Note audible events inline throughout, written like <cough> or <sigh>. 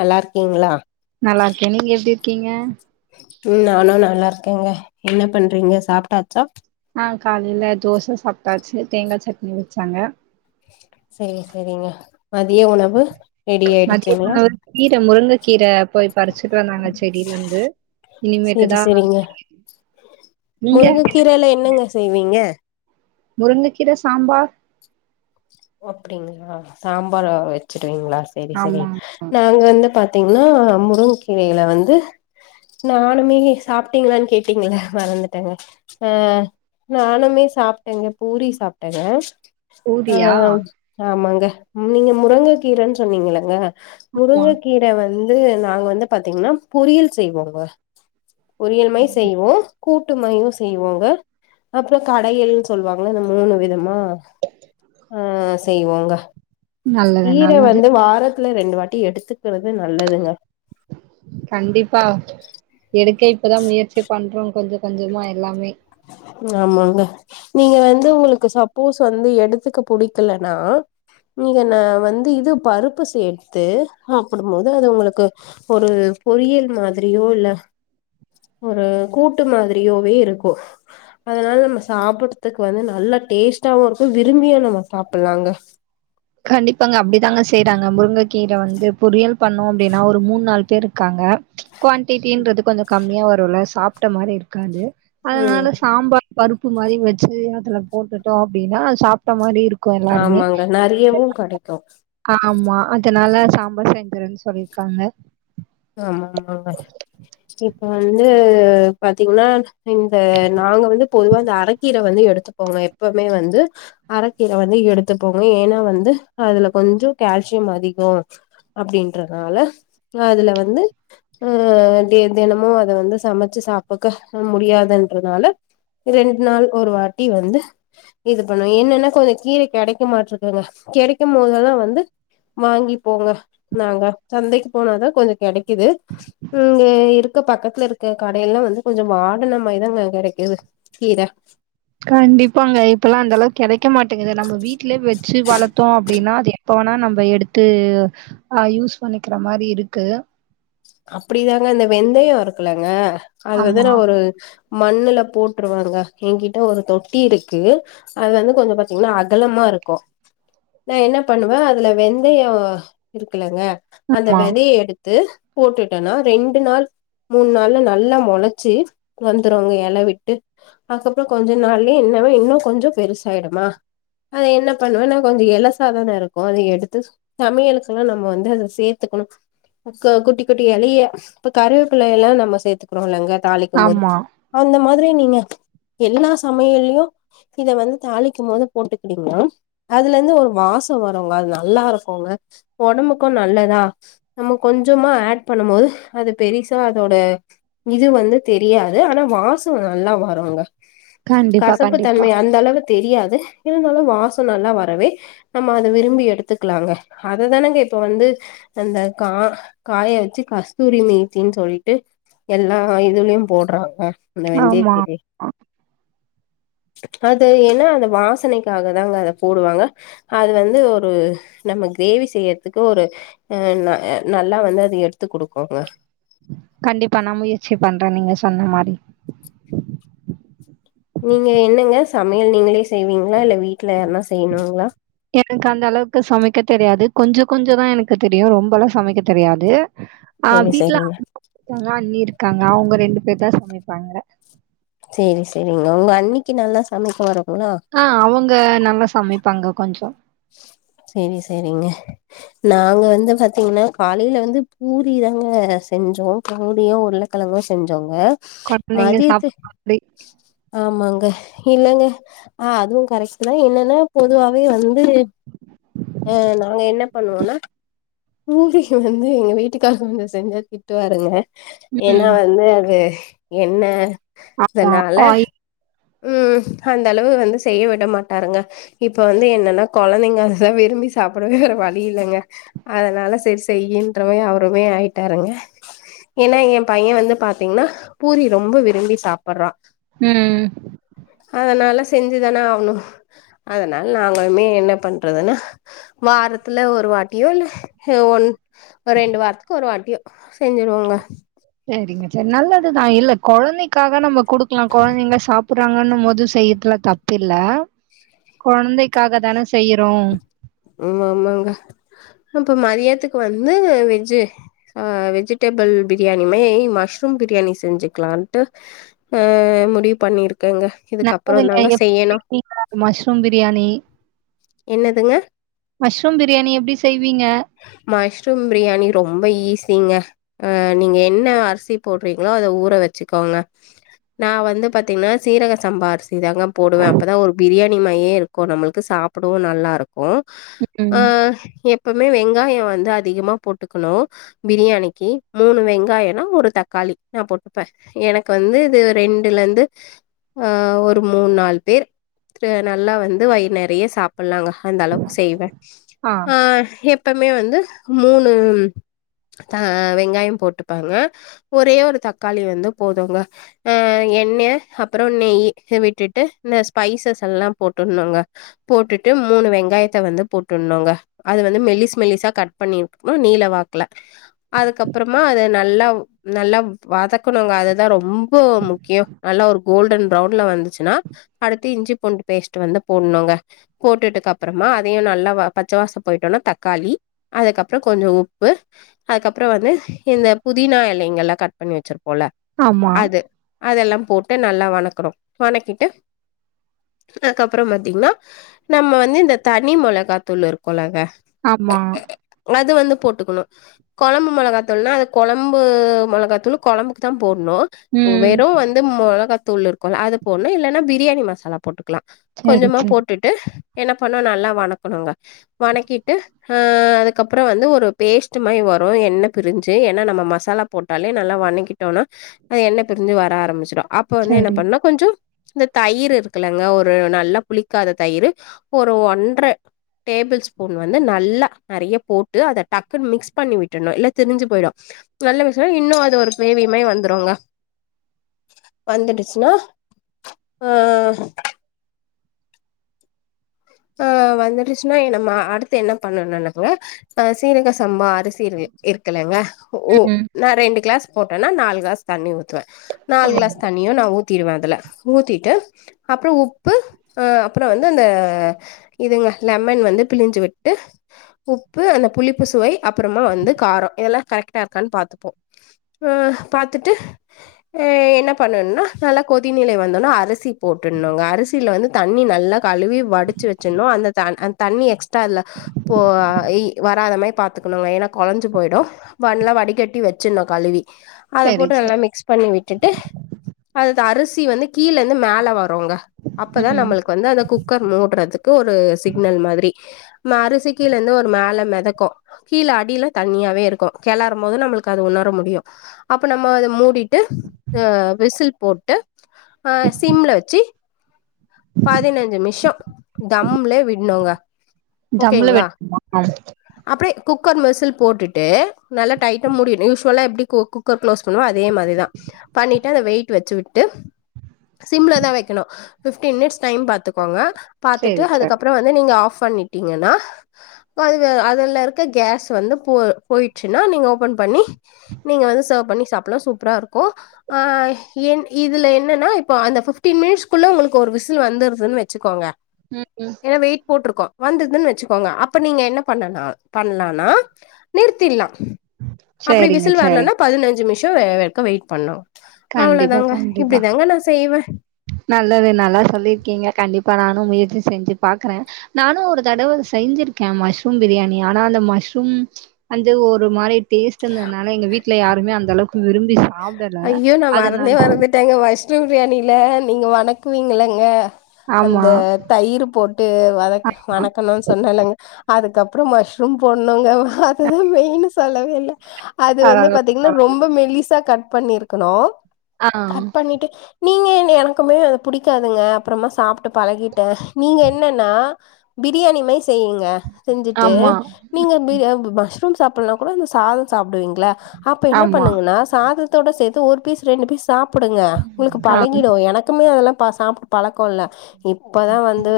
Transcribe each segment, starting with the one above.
நல்லா இருக்கீங்களா நல்லாருக்க நீங்க எப்டி இருக்கீங்க ம் நானு நல்லாருக்கேங்க என்ன பண்றீங்க சாப்ட்டாச்சா அ காலைல தோச சாப்ட்டாச்சு தேங்கா சட்னி வச்சாங்க சேரி சேரிங்க மதிய உணவு ரெடி ஆயிடுச்சுங்களா மதியானோ ஒரு கீர முருங்க கீர போய் பறிச்சுட்டு வந்தாங்க செடில லந்து சேரி இனிமேட்டுதா சேரிங்க முருங்கக்கீரைல என்னங்க செய்வீங்க முருங்கக்கீர சாம்பார் அப்டிங்ளா சாம்பாரா வச்சிருவீங்ளா சேரி சேரி ஆமா ஆமா நாங்க வந்து தீங்னா நா முருங் கீரைல வந்து நானுமே சாப்ட்டீங்ளான் கேட்டீங்ள மறந்துட்டங்க அ நானுமே சாப்ட்டங்க பூரி சாப்ட்டங்க ஊரி அ ஆமாங்க நீங்க முரங்க கீரன் சொன்னீங்கல்லங்க ஆமா முருங்கக்கீர வந்து நாங்க வந்து பாத்தீங்கனா பொரியல் செய்வோங்க பொரியல்மை கண்டி- செய்வோ கூட் டுமயு செய்வோங்க அப்றோ கடையல் சொல்வாங்க இந்த மூணு விதமா அ செய்வோங்க நல்லது கீர நல்லது வந்து வாரத் துல ரெண்டு வாட்டி எடுத்துக்குறது நல்லதுங்க கண்டிப்பா எடுக்க இப்பதா முயற்சி பண்றோ கொஞ்ச கொஞ்சமா எல்லாமே ஆமாங்க நீங்க வந்து உங்களுக்கு சப்போஸ் வந்து எடுத்துக்க புடிக்கலனா நீங்க நா வந்து இது பருப்பு சேர்த்து சாப்புடும்போது அது உங்களுக்கு ஒரு பொறியல் மாத்ரியோ இல்ல ஒரு கூட்டு மாத்ரியோவே இருக்கு அதனால நம்ம சாப்புட்றதுக்கு வந்து நல்லா டேஸ்டாவு இருக்கு விரும்பியு நம்ப சாப்புட்லாங்க கண்டிப்பாங்க அப்படி தாங்க செய்றாங்க முருங்க கீரை வந்து பொறரியல் பண்ணோம் அப்படின்னா ஒரு மூண் நால் பேர் இருக்காங்க குவாடிட்டின்றது கொஞ்ச கம்மியா வருல சாப்ட்ட மாரி இருக்காது ம் அதனால சாம்பார் பருப்பு மாரி வச்சு அதுல போட்டுட்டோ அப்டின்னா சாப்ட்ட மாரி இருக்கு எல்லாருமே றியவு கடைக்கு ஆமா அதனால சாம்பார் செஞ்சரன்னு சொல்லிர்க்காங்க ஆமாமாங்க இப்ப வந்து பாத்தீங்னா இந்த நாங்க வந்து பொதுவா இந்த அரக்கீர வந்து எடுத்துப்போங்க எப்பமே வந்து அரக்கீர வந்து எடுத்துப்போங்க ஏன்னா வந்து அதுல கொஞ்சோ கால்சியம் அதிகோ அப்டின்றனால நா அதுல வந்து அ தெனமு அத வந்து சமச்சு சாப்பக்க முடியாதுன்றனால ரெண்ட் நாள் ஒரு வாட்டி வந்து இது பண்ணுவோம் என்னன்னா கொஞ்ச கீர கெடக்க மாட்டிருக்கங்க கிடைக்கும் மோதல்லா வந்து வாங்கி போங்க நாங்க சந்தைக்கு போனாதா கொஞ்ச கொடக்கிது இங்க இருக்க பக்கத்துல இருக்க கடையெல்லா வந்து கொஞ்சம வாடன மாரிதான்ங்க கெடக்கிது ஏவு கீர கண்டிப்பா அங்க இப்பல்லா அந்த அளவுக்கு கெடக்க மாட்டேங்குது நம்ம வீட்லே வெச்சு வளத்தோ அப்டின்னா அத எப்பவனா நம்ப எடுத்து அ யூஸ் பண்ணிக்கிற மாரி இருக்கு அப்டிதாங்க இந்த வெந்தயோ இருக்கலங்க அது வந்து ஆமா நா ஒரு மண்ணுல போட்டுருவாங்க எங்கிட்ட ஒரு தொட்டி இருக்கு அது வந்து கொஞ்சோ பாத்தீங்கன்னா அகலமார் ருக்கோ நா என்ன பண்ணுவ அதுல வெந்தயோ இருக்கலங்க அந்த ஆமா வெதைய எடுத்து போட்டுட்டேனா ரெண்டு நாள் மூண் நாள்ல நல்லா மெளச்சி வந்துரோங்க எலவிட்டு அதுக்கப்புறோ கொஞ்ச நாள்ளே என் இன்னு கொஞ்சோ பெருசாய்டுமா அத என்ன பண்ணுவேன்னா கொஞ்சோ எலசாதான இருக்கு அத எடுத்து சமையல்க்குல்லா நம்ப வந்து அத சேர்த்துட் குனு அக்கா கூப்டிக் கூட்டிய எளைய இப்ப கருவேப்பிள்ள எல்லா நம்ம சேர்த்துக்குறோ இலங்க தாளிக்கும் போது ஆமா அந்த மாரி <unintelligible> நீங்க எல்லா சமையல்லயு இத வந்து தாளிக்கும் போது போட்டுக்கிட்டீங்கனா அதுலந்து ஒரு வா சோ வரோங்க அது நல்லாருக்கோங்க ஒடம்புக்கு நல்லதா நம்ம கொஞ்சம் ஆட் பண்ணும்போது அது பெருசா அதோட இது வந்து தெரியாது ஆனா வாசோ நல்லா வரோங்க கண்டிப்பா கசப்பு கண்டிப்பா தன்மை அந்த அளவுக் தெரியாது இருந்தாலு வாசோ‌ நல்லா வரவே நம்ம அத விரும்பி எடுத்துக்கலாங்க அதுதானேங்க இப்ப வந்து அந்த கா காய வெச் சி கஸ்தூரி மீ்த்தின்னு சொல்லிட்டு எல்லா இதுலயு போடுறாங்க அந்த வெந்தைய ஆமா கீரே அது ஏன்னா அந்த வாசனைக்காக தாங்க அத போடுவாங்க அது வந்து ஒரு நம்ம கிரேவி செய்யற்துக்கு ஒரு அ ந அ நல்லா வந்து அது எடுத்து குடுக்கோங்க கண்டிப்பா நா முயற்சி பண்ற நீங்க சொன்ன மாதிரி நீங்க என்னங்க சமையல் நீங்களே செய்வீங்ளா இல்ல வீட்டுல யார்னா செய்ணுங்ளா எனக்கு அந்த அளவுக்கு சமைக்க தெரியாது கொஞ்சோ கொஞ்சோ தா எனக்கு தெரியு ரொம்பலா சமைக்க தெரியாது அ சேரி வீட்டுல சேரிங்க அண்ணி இருக்காங்க அவங்க ரெண்டு பேர்தா சமைப்பாங்க சேரி செரிங்க உங்க அண்ணிக்கு நல்லா சமைக்க வருங் அ அவுங்க நல்லா சமைப்பாங்க கொஞ்சோ செரி செரிங்க நாங்க வந்து பாத்தீங்கன்னா காலைல வந்து பூரிதாங்க செஞ்சோ பூரியு உருளக்கெலங் கோ செஞ்சோங்க குழந்தைங்க மதியத்து சாப்பிடுற மாதிரி. ஆமாங்க இல்லங்க அ அதுவு கரெக்ட்டு‌ தா என்னன்னா பொதுவாவே வந் து அ நாங்க என்ன பண்ணுவோன்னா ஊர்ல வந்து வீட்டுக்காரங்க செஞ்சா திட்டுவாருங்க ஏன்னா ம். வந்து அது என்ன அ அ ஓய் ம் அந்த அளவு வந்து செய்ய விட மாட்டாருங்க இப்ப வந்து என்னன்னா கொழந்தைங்க அததா விரும் பி சாப்பிடவே வேற வழி இல்லங்க அதனால செரி செய்யின்ற மாரி அவருமே ஆயிட்டாருங்க ஏன்னா எ பைய வந்து பாத்தீங்ன்னா பூரி ரொம்ப விரும்பி சாப்பற்றா ம் செஞ்சி தானே ஆவுணு அதனால நாங்களுமே என்ன பண்றதுன்னு வாரத்துல ஒரு வாட்டியோ இல்ல ஒன் ரெண்டு வாரத்துக்கு ஒரு வாட்டியோ செஞ்சிருவோங்க செரிங்க செரி நல்லதுதா இல்ல கொழந்தைக்காக நம்ம குடுக்கலா கொழந்தைங்க சாப் புறாங்கன்னும் போது செய்யற்துல தப்பில்ல கொழந்தைக்காக தானே செய்யிறோ ம் ஆமாங்க இப்ப மதியத்துக்கு வந்து வெஜ்ஜு அ வெஜிடேப் புள் பிரியாணியுமே மஷ்ரூம் பிரியாணி செஞ்சுக்கலான்ட்டு அ முடிவு பண்ணிருக் ருக்கேங்க இதுக்கப்புறோ நல்லதுங்க. தாங்க எப்படி செய்யணு செய்வீங்க? மஷ்ரூம் பிரியாணி. என்னதுங்க மஷ்ரூம் பிரியாணி எப்படி செய்வீங்க? மஷ்ரூம் பிரியாணி ரொம்ப ஈஸிங்க அ நீங்க என்ன அரிசி போட்றீங்களோ அத ஊற வெச்சிக்கோங்க நா வந்து பாத்தீங்கன்னா சீரக சம்பா அரிசிதாங்க போடுவ அப்பதா ஒரு பிரியாணி மாரியே இருக்கு நம்மளுக்கு சா ப்பிடவு நல்லா இருக்கு ம். ஆ எப் பவுமே வெங்காயோ வந்து அதிகமா போட்டுக்கணு பிரியாணிக்கு மூணு வெங்காயன்னா ஒரு தக்கா ளி நா போட்டுப்ப எனக்கு வந்து இது ரெண்டுலந்து ஆ ஒரு மூண் நால் பேர் அ நல்லா வந்து வயிறு நெறய சாப்லாங்க அந்த அளவுக்கு செய்வே ஆ எப்பமே வந்து மூணு த வெங்காயம் போட்டுப்பங்க ஒரே ஒரு தக்காளி வந்து போதுங்க ஆ எண்ணய அப்புறோ நெய் விட்டுட்டு இந்த ஸ்பைசஸ் எல்லாம் போட்டுணுங்க போட்டுட்டு மூணு வெங்காய த்த வந்து போட்டுணுங்க அது வந்து மெலிஸ் மெலிசா கட் பண்ணிறுக்கணு நீளவாக்ல அதுக்கப் ப்புறமா அத நல்லா நல்லா வதக்கணுங்க அதுதா ரொம்போ முக்கியோ நல்லா ஒரு கோல்டு டன் ப்ரவுண்ல வந்துச்சுன்னா அடுத்து இஞ்சி பூண்டு பேஸ்ட் வந்து போடுணுங்க போட்டுட்டுக்கு அப்பற மா அதையு நல்லா வ பச்சவாசோ போயிட்டொன்ன தக்காளி அதுக்கப்றோ கொஞ்சோ உப்பு அதுக்கப்றோ வந்து இந்த புதினா இலைங்கெல்லா கட் பண்ணி வெச்சிருப்போல்ல ஆமா. அது அதெல்லாம் போட்டு நல்லா வணக்குறோ வணக்கிட்டு அதுக்கப்பறம் பாத்தீங்கன்னா நம்ம வந்து இந்த தனி மொளகாத்தூள் இருக்குல்லங்க ஆமா அது வந்து போட்டுக்கணு கொழம்பு மெளகாத்தூள்னா அது கொழம்பு மெளகாத்தூள் கொழம்புக்குதா போட்ணு ம் வெறு வந்து மெளகாத்தூள் இருக்குல்ல அது போட்ணு இல்லன்னா பிரியாணி மசாலா போட்டு க்கலா சரி கொஞ்சமா சரி போட்டுட்டு என்ன பண்ணோ நல்லா வணக்கணுங்க வணக்கிட்டு அ அதுக்கப்பறோ வந்து ஒரு பேஸ்ட்டு மாரி வரு எண்ண பிரிஞ்சு ஏனா நம்ம மசாலா போட்டாலே நல்லா வணிக்கிட்டோனா அது எண்ண பிரிஞ்சு வர ஆரம்பிச்சிரு அப்ப வந்து என்ன சரி பண்னுனா கொஞ்சோ இந்த தயிர் இருக்குல்லங்க ஒரு நல்லா புளிக்காத தயிரு ஒரு ஒன்ற டேபிள் ஸ்பூன் வந்து நல்லா நெறயா போட்டு அத டக்குன்னு மிக்ஸ் பண்ணி விட்டுறணு இல்ல திரிஞ்சு போயிறு நல்ல விஷயம் இன்னு அது ஒரு க்ரேவி மாரி வந்துருங்க வந்துடுச்சின்னா ஆ ஆ வந்துடுச்சின்னா நம்ம அடுத்து என்ன பண்ணணுனாங்க ஆ சீரக சம்பா அரிசி இருக்கல்லங்க ஓ ம் நா ரெண்டு கிளாஸ் போட்டொன்னா நாலு கிளாஸ் தண்ணி ஊத்துவே நாலு கிளாஸ் ம் தண்ணியு நா ஊ த்திறுவே அதுல ஊத்திட்டு அப்புறோ உப்பு அப்புறோ வந்து அந்த இதுங்க லெமன் வந்து பிழிஞ்சு விட்டு உப்பு அந்த புளிப்பு சுவை அப்புறமா வந்து காரோ இதெல்லா கரெக்ட்டா இருக்கான்னு பாத்துப்போ அ ஆ பாத்துட்டு என்ன பண்ணனுனா நல்லா கொதிநிலை வந்தொன்ன அரிசி போட்டுன்னுங்க. அரிசில வந்து தண்ணி நல்லா கழுவி வடிச்சு வெ சின்னோ அந்த தண் அந் தண்ணி எக்ஸ்ட்ரா அதுல போ இய் வராத மாரி பாத்துக்கணுங்க ஏன்னா கொழஞ்சிப்போ போயிடு <unintelligible> வடிகட்டி வச்சின்னு கழுவி அத சரி போட்டு நல்லா சரி மிக்ஸ் பண்ணி விட்டுட்டு அது அரிசி வந்து கீழந்து மேல வரு றவங்க அப்பதா ம் நம்மளுக்கு வந்து அந்த குக்கர் மூட்றதுக்கு க்கு ஒரு சிக்னல் மாதிரி ம்ம அரிசி கீழந்து ஒரு மேல மெதக்கு கீழ அடில தண்ணி னாவே இருக்கோ கெளாறும் போது நம்மளுக்கு அது உணர முடியும் அப்ப நம்ம அத மூடிட்டு விசி ல் போட்டு ஆஹ் சிம்லா வெச்சி பதினஞ்சு மிஷோ தம்லே விட்னோங்க தம்ல ஓகேங்ளா வெட்டணுமா அப்டே குக்கர் மெசில் போட்டுட்டு நல்லா டைட்டா முடிவிட்னோ யூஷுவலா எப்டி கு குக்கர் க்ளோஸ் பண்ணுவோ அதே மாரி தா பண்ணிட்டு அத வெயிட் வெச்சு விட்டு சிம்ள தா வைக்கணு ஃபிப் ஃபிப்டின் மினிட்ஸ் டைம் பாத்துக்கோங்க பாத்துட்டு சரி சரி அதுக்கப்புறோ வந்து நீங்க ஆஃப் பண்ணிட்டிங்கனா அதுவ அதுல இருக்க கேஸ் வந்து போ போயிச்சுனா நீங்க ஓப்பன் பண்ணி நீங்க வந்து சேர்வ் பண்ணி சாப்பலா சூப்பரா இருக்கு ஆஹ் என் இதுல என்னன்ன இப்ப அந்த ஃபிப்டின் மினிட்ஸ்குள்ள உங்களுக் கொர் விசில் வந்துருதுன்னு வச்சுக்கோங்க ம் ம் ஏன்னா வெயிட் போட்டிருக்கோ வந்துருதுன்னு வச்சுக்கோங்க அப்ப நீங்க என்ன பண்ணலா பண்ணலான்னா நிறுத்திற்லா அப்டி சரிங்க விசில் வர்லன்னா சரிங்க பதினஞ்சு மிஷம் வேக்கு வெயிட் பண்ணு கண்டிப்பா அவ்ளோதாங்க கண்டிப்பா இப்டிதாங்க நா செய்வே நல்லது நல்லா சொல்லிருக்கீங்க கண்டிப்பா நானு முயற்சி செஞ்சு பாக்குறே நானு ஒரு தடவ செஞ்சிருக்கே மஷ்ரூம் பிரியாணி ஆனா அந்த மஷ்ரூம் வந்து ஒரு மாரி டேஸ்ட் இருந்ததுனால எங்க வீட்டுல யாருமே அந்தளவுக்கு விரும் ஐயோ நா மறந்தே மறந்துட்டேங்க மஷ்ரும் பிரியாணில நீங்க வணக்குவீங்களங்க ஆமா அந்த தயிர் போட்டு வதக் வனக்கணுன் சொன்னல்லங்க அதுக்கப் அப்புற மஷ்ரூம் போட்ணுங்க அதுதா மெயின்னு சொல்லவே இல்ல அது வந்து பரவா பாத்தீங்ன்னா பரவா ரொம்ப மெலிசா கட் பண்ணிருக்கணு ஆ கட் பண்ணிட்டு நீங்க எங்க எனக்குமே அத புடிக்காதுங்க அப்புறமா சாப்ட்டு பழகிட்டே நீங்க என்னன்னா பிரியாணி மைஸ் செய்யுங்க செஞ்சுட்டு ஆமா நீங்க பிரி மஷ்ரூம் சாப்பிட்லேனா கூட அந்த சாதம் சாப்பிடுவீங் ல அப்ப என்ன ஆமா பண்ணுங்கன்னா த்தோட சேத்து ஒரு பீஸ் ரெண்டு பீஸ் சாப்புடுங்க உங்களுக்கு ஆ பழகிடு எனக்குமே அதெல்லா பா சாப்ட்டு பழக்கோ இல்ல இப்பதா வந்து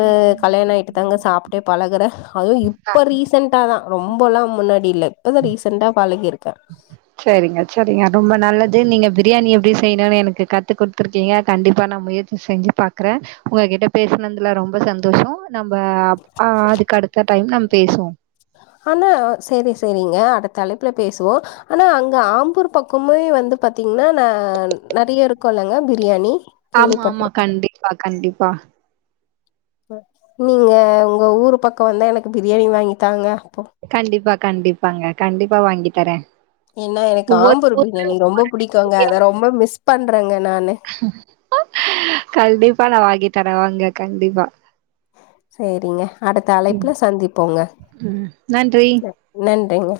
கல்யாண ஆகிட்டுதாங்க சாப்ட்டே பழகுறே அதுவு இப்ப ரீசெண்ட்டாதா ரொம்பல்லா முன்னாடியில்ல இப்பதா ரீசண்டா பழகிருக்கே சரிங்க சரிங்க ரொம்ப நல்லது நீங்க பிரியாணி எப்பிடி செய்யணுன்னு எனக்கு கத்து குடுத்துருக்கீங்க கண்டிப்பா நா முயற்சி செஞ்சு பாக்கறே உங்ககிட்ட பேசுனதுல ரொம்ப சந்தோஷோ நம் <unintelligible> அதுக்கு அடுத்த டைம் நம் பேசுவோ த்த கலப்புல பேசுவோ அனா அங்க ஆம்பூர் பக்கோமே வந்து பாத்தீங்ன்னா ந் நறையருக்கு பண்ணுங்க பிரியாணி ஆமா ஆமா கேள்விப்பட்டுருக்கேன். கண்டிப்பா கண்டிப்பா நீங்க உங்க ஊரு பக்க வந்தா எனக்கு பிரியாணி வாங்கி தாங்க அப்போ. கண்டிப்பா கண்டிப்பாங்க கண்டிப்பா வாங்கி தரே ஏன்னா எனக்கு ஒவ்வொரு ஆம்பூர் ஊர்ல பிரியாணி ரொம்ப புடிக்குங்க ஒவ்வொரு அத ரொம்ப மிஸ் பண்றேங்க நானு. கண்டிப்பா நா வாங்கி தரே வாங்க கண்டிப்பா சேரிங்க அடுத்த ம் அழைப்புல சந்திப்போங்க ம் நன்றி நன்றிங்க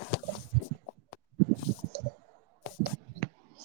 <unintelligible>